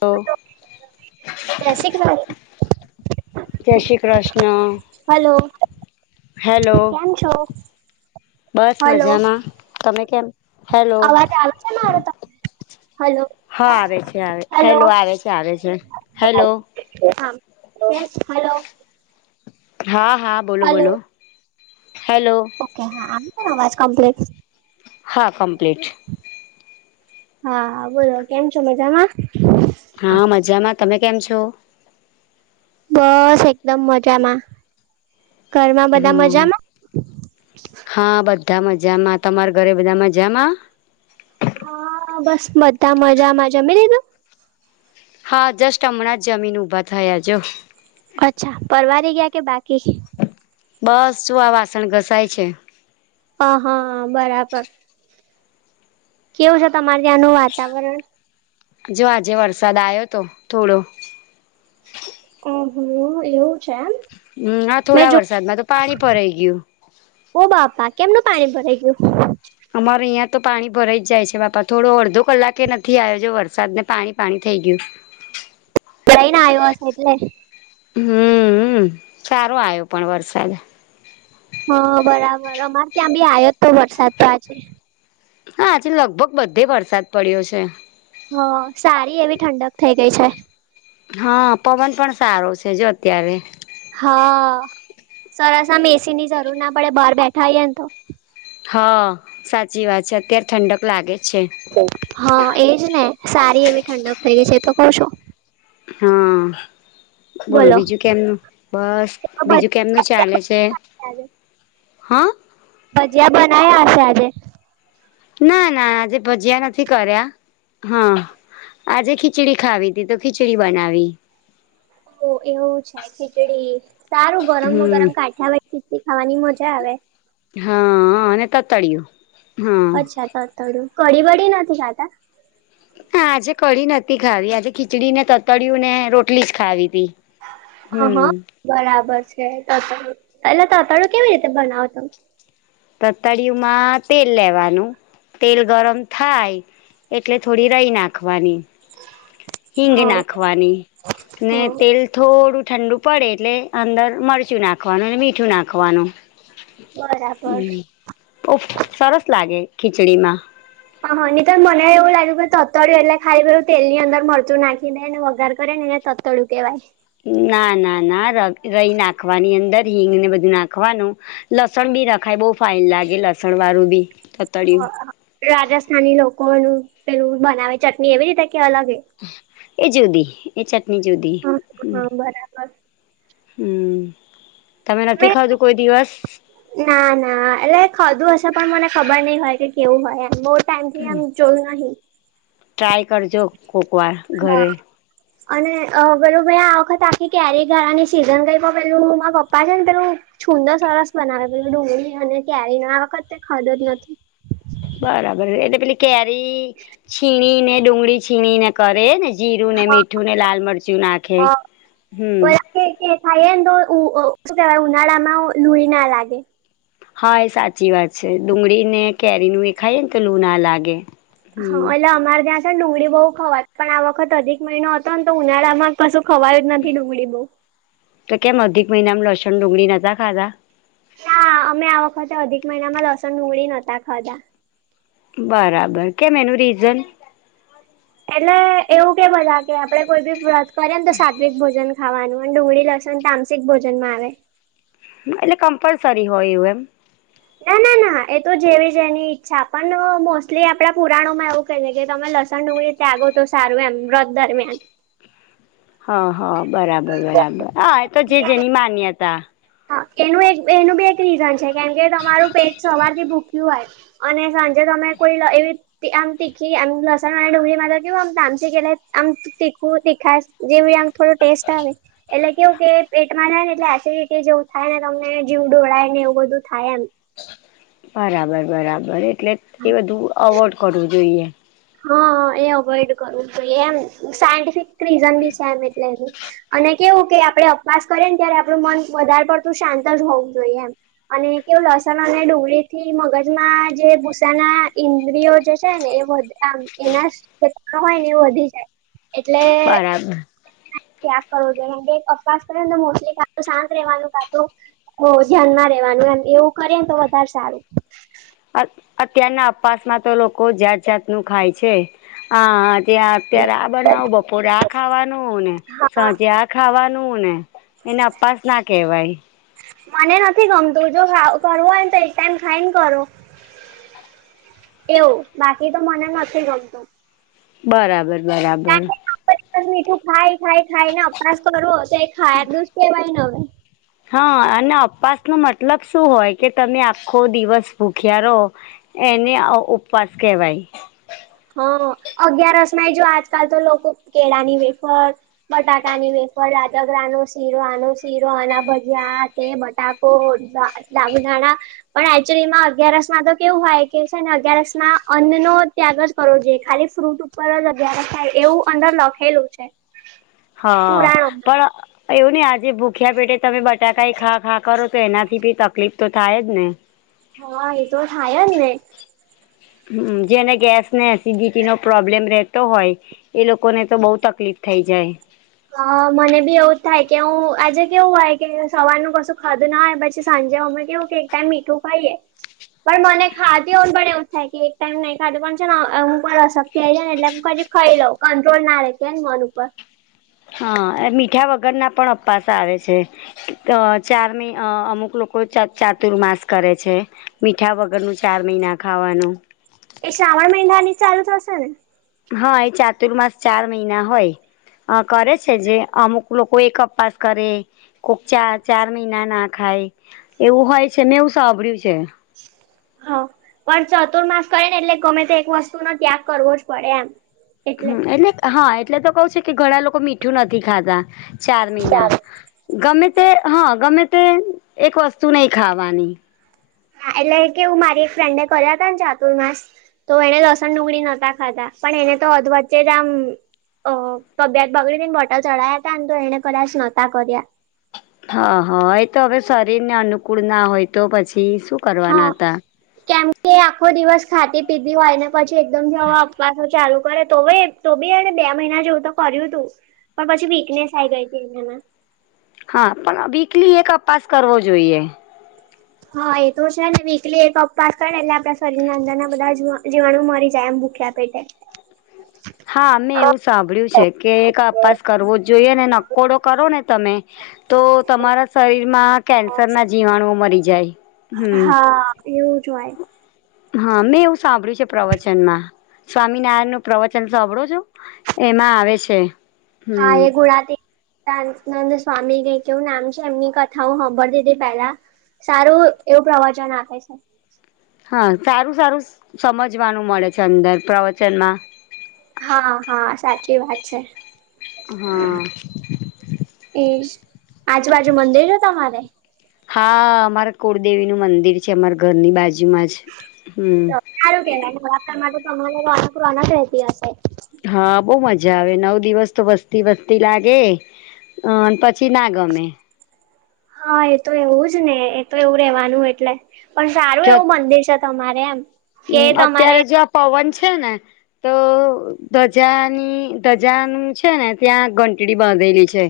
તો જય શ્રી કૃષ જય શ્રી કૃષ્ણ. હલો. હેલો. કેમ છો બસ હલો મજામાં. તમે કેમ? હેલો અવાજ આવે છે મારો તમને? હલો. હા આવે છે, આવે, હલો હેલો આવે છે, આવે છે. હેલો. હા. કેમ, હલો. હા, હા, હલો બોલો-બોલો, હેલો. ઓકે હા. [inaudible] અવાજ કમ્પ્લીટ હા કમ્પ્લીટ. હા, બોલો. કેમ છો? મજામાં? હા મજામાં. તમે કેમ છો? બસ એકદમ મજામાં. ઘરમાં બધા હમ મજામાં? હા બધા મજામાં. તમારા ઘરે બધા મજામાં? હા બસ બધા મજામાં. જમી લીધું? હા જસ્ટ હમણાં જ જમીને ઊભા થયા જો. અચ્છા. પરવારે ગયા કે બાકી? બસ શું આ વાસણ ઘસાય છે. હા હા બરાબર કેવું છે તમારે ત્યાંનું વાતાવરણ જો આજે વરસાદ આવ્યો તો થોડો. ઓહો! એવું છે એમ! હમ્મ. આ મેં થોડા જો વરસાદમાં તો પાણી ભરાઈ ગયું. ઓહ બાપા! કેમનું પાણી ભરાઈ ગયું? અમારે અહીંયાં તો પાણી ભરાઈ જ જાય છે બાપા. થોડો અડધો કલાકે નથી આયો જો વરસાદ, ને પાણી-પાણી થઈ ગયું. ઈને આવ્યો હશે એટલે. હમ, સારો આવ્યો પણ વરસાદ. હા બરાબર અમારે ત્યાં બી આવ્યો તો વરસાદ તો આજે હા આજે લગભગ બધે વરસાદ પડ્યો છે. હ સારી એવી ઠંડક થઈ ગઈ છે. હા પવન પણ સારો છે, જો અત્યારે હા સરસ મેસીની જરૂર ના પડે બહાર બેઠા આવીએને તો હા સાચી વાત છે અત્યારે ઠંડક લાગે છે. હા એજ ને સારી એવી ઠંડઅપ થઈ ગઈ છે તો ક છો. હા બોલો બીજું કેમનું બસ બીજું કેમનું ચાલે છે. હા ભજીયા બના્યા હશે આજે ના ના આજે ભજયા નથી કર્યા હા આજે ખીચડી ખાવી તી તો ખીચડી બનાવી ઓ એવું છે ખીચડી સારું ગરમ હમ ગરમ કાઠા વ સીી ખાવાની મજા આવે હા અને તતાળિયુ. અચ્છા તતડું કડી વડી નથી ખાતા હા આજે કઢી નથી ખાવી આજે ખીચડી ને તતળિયું ને રોટલી જ ખાવી તી હ હમ હા બરાબર છે, તતાળું પેલા તતાળું કેવી રીતે બનાવતો તતળિયુંમાં તેલ લેવાનુ. તેલ ગરમ થાય એટલે થોડી રહી નાખવાની હિંગ હ નાખવાની હમ તેલ થોડું ઠંડુ. પડે એટલે અંદર મરચું નાખવાનું અને મીઠું નાખવાનુ બરા હમ ઓ સરસ લાગે ખીચડી માં હા હા નહી તોર મને એવું લાગ્યું કે તતળું એલે ખાઈ પું તેલ ની અંદર મરચું નાખી દે વગાર કરે નેને તડું કેવાય ના ના ના ર રહી નાખવાની અંદર હિંગને બધું નાખવાનુ. લસણ બી રખાય બહ ફાઇન લાગે લસણ વાળું બી તતળિયું રાજસ્થાની લોકોનું પેલું બનાવે ચટણી એવી રીતે કે અલગ એ એ જુદી એ ચટણી જુદી હમ અચ હમ તમે મે નથી ખાાવતું કોઈ દિવસ ના ના એટલે ખધું હશે પણ મને ખબર નહી હોય કે કેવું હોય એમ બહુ ટાઈમ થી એમ ચલું નહી. ટ્રાય કરજો કોકવાર હા ઘરે અને પેલું ભાઈ આ વખત આખી કેરી કરવાની સિઝન કઈ પેલું મારા પપ્પા છેને, પેલુ છુંદો સરસ બનાવે પું ડુંગળી અને ક્યારેય આ વખતે ખદ જ નથી. બરાબર એલે પેલી કેરી છીણી ને ડુંગળી છીણીને કરે ને જીરું ને હ મીઠું ને લાલ મરચું નાખે હમ ખાઈ ને તો શું કેવાય ઉનાળામાં લુળ ના લાગે. હા એ સાચી વાત છે, ડુંગળી ને કેરીનું એ ખાય ને તો લું ના લાગે. હમ હા એટે અમારે ત્યા. ડુંગળી બહુ ખવા પણ આ વખત અધિક મહિનો હતો ને તો ઉનાળામાં કશું ખવાય જ નથી ડુંગળી બહુ. તો કેમ અધિક મહિનામાં લસણ ડુંગળી નતા ખાધા ના અમે આ વખતે અધિક મહિનામાં લસણ ઉગળી નતા ખાધા બરાબર કેમ એનું રીઝન એટલે એવું કે બધા કે આપડે કોઈ બી વ્રત કરેને તો સાત્વિક ભોજન ખાવાનું અને ડુંગળી લસણ તામસિક ભોજન માં આવે. એટલે કમ્પલસરી હોય એવું એમ. ના ના ના એ તો જેવી જ એની ઈચ્છા પણ મોસ્ટલી આપણા પુરાણોમાં એવું કેહે છે કે તમે લસણ ડુંગળી ત્યાગો તો સારું એમ વ્રત દરમિયાન. હ હ બરાબર બરાબર હ એ તો જે જેની માન્યતા. હા એનું એક એનું બી એક રીઝન છે કેમ કે તમારું પેટ સવારથી ભૂખ્યું હોય. અને સાંજે તમે કોઈ એવી. આમ તીખી આમ લસણ અને ડુંગરી મા તો કેવું તાનસિક ક આમ. તીખવું તીખાસ જેવ આમ થોડું ટેસ્ટ આવે એટલે કેવું કે પેટમાં ના ને એટલે એસીડી જેવું થાય ને તમને જીવ ડોળાય ને એવું બધું થાય એમ. બરાબર બરાબર એટલે એ બધું અવોડ કરવું જોઈએ. હા એ અવોઈડ કરવું તો એમ સાયન્ટિફિક રીઝન બી છે એમ એટલે એનું અને કેવું કે આપડણે અપવાસ કરીએ ને ત્યારે આપણું મન વધારે પડતું શાંત જ હોવું જોઈએ એમ અને કેવું લસણ અને ડુંગળી થી મગજમાં જે ગુસ્સાના ઇન્દ્રિયો જે છે. છે ને એ વધે આ એના જે તત્વો [unintelligible] હોય ને એવ વધી જાય એટલે બરાબર ત્યાગ કરવો જોઈએમ કે અપવાશ કરીને મોસ્ટલી કા શાંત રેવાનું કા તો હો ધ્યાનમાં રેવાનું એમ એવું કરે ને તો વધારે સારું. અત્યારના અપાસમાં તો લોકો જાત જાતનું ખાય છે આ ત્યાં અત્યારે આ બનાવો બપોરે આ ખાવાનું ને હા સાજ્યા ખાવાનું. ને એને અપાસ ના કહેવાય. મને નથી ગમતું જો કરવું હોય ને તો એક ટાઈમ ખાઈને કરો. એવું બાકી તો મને નથી ગમતું. બરાબર બરાબર. આપ મીઠું ખાય ખાય ખાય ને અપાસ કરવો તો એ ખા નું જ કેહેવાય ન હવે. હા અને અપાસ નો મતલબ શું હોય કે તમે આખો દિવસ ભૂખ્યા રહો એને અ ઉપવાસ કહેવાય. હા અગિયારસ માંય જો આજકાલ તો લોકો કેળા ની વેફર બટાકાની વેફર, રાજગરાનો શીરો, આનો શીરો, આના ભજીયા, આ તે બટા ઓ લ બ [unintelligible] નાણા [unintelligible] પણ એકચુલી માં અગિયારસ માં તો કેવું હોય કે છે ને અગિયારસ માં અન્ન નો ત્યાગ કરો જે ખાલી ફ્રૂટ ઉપર જ અગિયારસ થાય એવું અંદર લખેલું છે. હા પુરાણોમાં પણ એવું ને આજે ભૂખ્યા પેટે તમે બટાકાએ ખા ખા કરો તો એનાથી બી તકલીફ તો થાય જ ને હા એ તો થાય જ ને હમ જેને ગેસને એસિડિટીનો પ્રોબ્લેમ રહેતો હોય એ લોકોને તો બઉુ તકલીફ થઈ જાય. અ મને બી એવું જ થાય કે હું આજે કેવું આઈ ગઈ સવારનું કશું ખાધું ના હોય પછી સાંજે અમે કેવું એક ટાઈમ મીઠું ખાઇએ. પણ મને ખાધી હો પણ એવું જ થાય કે એક ટાઈમ નહી ખાધું પણ છે હું પણ અશક્તિ આઈ જાય ને એટલે કે ખઈ લઉ કંટ્રોલ ના રે કે ને મન ઉપર હ અને મીઠા વગરના પણ અપાસ આવે છે. અ ચારમી અ અમુક લોકો ચાતુર્માસ કરે છે. મીઠા વગરનું ચાર મહિના ખાવાનું. એ શ્રાવણ મહિના ની ચાલુ થશે. હા એ ચાતુર્માસ ચાર મહિના હોય, અ કરે છે જે અમુક લોકો એકઅપાસ કરે. કોક ચા ચાર મહિના ના ખાય એવું હોય છે, મેંવું સાંભળ્યું છે. હા. પણ ચતુર્માસ કરે ને એટલે ગમે તો એક વસ્તુ નો ત્યાગ કરવો જ પડે એમ એટલે હ એટલે તો કવુ છું કે ઘણા લોકો મીઠું નથી ખાતા, ચાર મહિના. ચાલ ગમે તે હ ગમે તે એક વસ્તુ નહી ખાવાની. હા એટલે કેવું મારી ફ્રેન્ડને કર્યા તાને ચાતુર્માસ. તો એને લસણ ડુંગળી નતા ખાતા પણ એને તો અધ વચ્ચે જ આમ ઓ તબેત બગડી તી મારી બોટલ ચળાયા ત તો એને કદાચ એ જ પડેનતા કર્યા. હા હા એ તો હવે શરીરને અનુકૂળ ના હોય તો પછી શું કરવાના હતા. તે આખો દિવસ ખાતી પીધી હોય ને પછી એકદમ જવા આવવાનું સીધું અને તો યે તો બી એને બે મહિના જેવું તો કર્યું તું પણ પછી વીકનેસ આઈ ગઈ તી. હા પણ વીકલી એક અપાસ કરવો જોઈએ. હા એ તો છે ને વીકલી એક અપસ કરે એટલે આપણા શરીરના અંદરના બધા જીવાણુ મરી જાય એમ ભૂખ્યા પેટે. [inaudible] હા મે એવું સાંભળ્યું છે કે એક અપાસ કરવો જોઈએ ને નકોડો કરો ને તમે. તો તમારા શરીરમાં કેન્સર ના જીવાણુઓ મરી જાય. હમ હા એવું જ હોય. હા મેં એવું સાંભળ્યું છે પ્રવચનમાં, સ્વામિનારાયણ નું પ્રવચન. સાંભળો છો એમાં આવે છે. હા હમ એ ગુણાથી નંદ સ્વામી ક કેવું નામ છે એમની કથા હું સાંભળતી તી પેલા. સારું એવું પ્રવચન આપે છે. હા સારું સારું સમજવાનું મળે છે અંદર પ્રવચનમાં. હા હા સાચી વાત છે. હા એ આજુબાજુ મંદિર ને તમારે? હા અમારે કુળદેવી નું મંદિર છે અમારા ઘરની બાજુમાં જ હમ. સારું કેવાને બળાત [unintelligible] કાર માટે તો અમારે અનકૂ અનક રતી હશે. હા બહુ મજા આવે નવ દિવસ તો વસતી વસતી લાગે, અને પછી ઇ ના ગમે. હા એ તો એવું જ ને એ તો એવું રેવાનું એટલે. પણ સારું એવું મંદિર છે તમારે એમ. કે હમ તમારે અત્યારે જો આ પવન છે ને. તો ધજાની ધજાનું છે ને ત્યાં ઘંટડી બાંધેલી છે.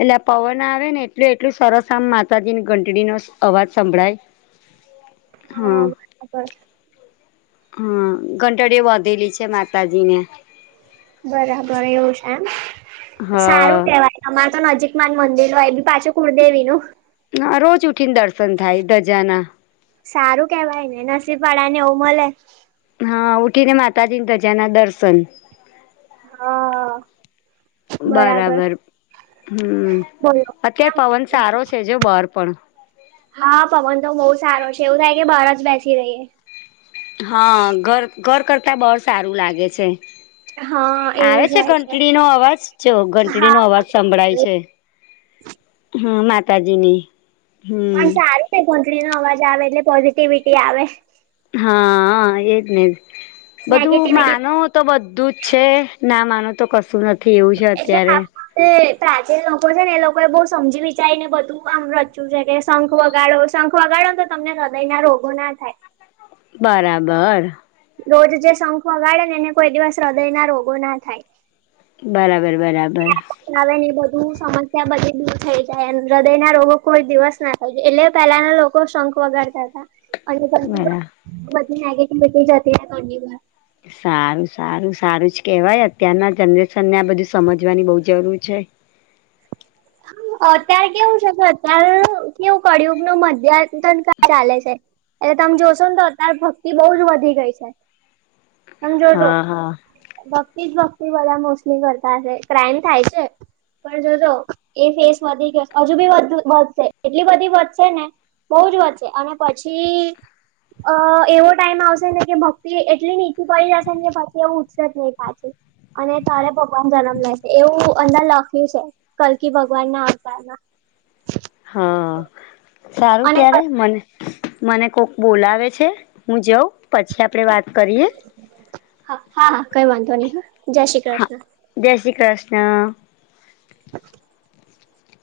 એટલે આ પવન આવે ને એટલું એટલું સરસ આમ માતાજીની ઘંટડીનો અવાજ સંભળાય. [inaudible] હા. ખબર. હમ ઘંટડી બાધેલી છે માતાજી ને. બરાબર એવું છે એમ, સારું હા કેહેવાય. તમારે તો નજીક માં જ મંદિર હોય બી પાછું કુળદેવી નું. ના રોજ ઉઠી ને દર્શન થાય ધજાના. સારું કેવાય ને નસીબ પાડા ને એવું મળે. હા ઉઠી ને માતાજીની ધજા ના દર્શન. હા બરાબર હમ, બોલો અત્યારે પવન કેમ સારો છે જો બહાર પણ. હા પવન તો બહુ સારો છે એવું થાય કે બહાર જ બેસી રહીએ. હા ઘર ઘર કરતા બહ સારું લાગે છે. હા આવે એવું જ છે હોય ઘંટડીનો અવાજ જો હા ઘંટડીનોો અવાજ સંભળાય છે. પણ હા માતાજીની. પણ હમ સારું છે કોટળ નો અવાજ આવે એટલે પોઝિટિવિટી આવે. હા એજ ને જ બધું નેગેટિવિટી માનો. તો બધું જ છે ના માનું તો કશું નથી એવું છે અત્યારે. એ પ્રાચીન લોકો છે ને એ લોકો એ બહ સમજી વિચારીને બધું કામ રચ્યું છે કે શંખ વગાડો શંખ વગાડો તો તમને હૃદય ના રોગો ના થાય બરાબર રોજ જે શંખ વગાડે ને એને કોઈ દિવસ હૃદય ના રોગો ના થાય. બરાબર બરાબર આવે ને બધું સમસ્યા બધી દૂર થઈ જાય હૃદય ના રોગો કોઈ દિવસ ના એટલે પેલાના લોકો શોખ વગાડતા હતા. અને ઘ બરા બધી નેગેટિવિટી જતીની સારું સારું સારું જ કહેવાય અત્યારના જનરેશનને આ બધું સમજવાની બહુ જરૂર છે. અત્ય્યારે કેવું છે કે અતાર કેવું કળિયુગ નું મધ્યાન ચાલે છે. એટલે તમે જોશો ને તો અત્યારે ભક્તિ બહ જ વધી ગઈ છે. હ જોજો હા હા ભક્તિ જ ભક્તિ બધા મોસ્ટલી કરતા હશે ક્રાઈમ થાય છે પણ જોજો. એ ફેસ વધી ગયો હજુ બી વધશે એટલી બધી વધશે ને બહુ જ વધશે અને પછી. અ એવો ટાઈમ આવશે ને કે ભક્તિ એટલી નીચી પડી જશે કે ભતિ એવું ઉત્સજ નહી થાય છે. અને તારે ભગવાન જન્મ લેશે એવું અંદર લખ્યું છે. કે ભગવાન ના આવત હા સારું અને ત્યારે મને મને કોક બોલાવે છે હું જઉં પછી આપડે વાત કરીએ. હા હા હા કઈ વાંધો નહી હા જય શ્રી હા કૃષ્ણ. જય શ્રી કૃષ્ણ. [inaudible]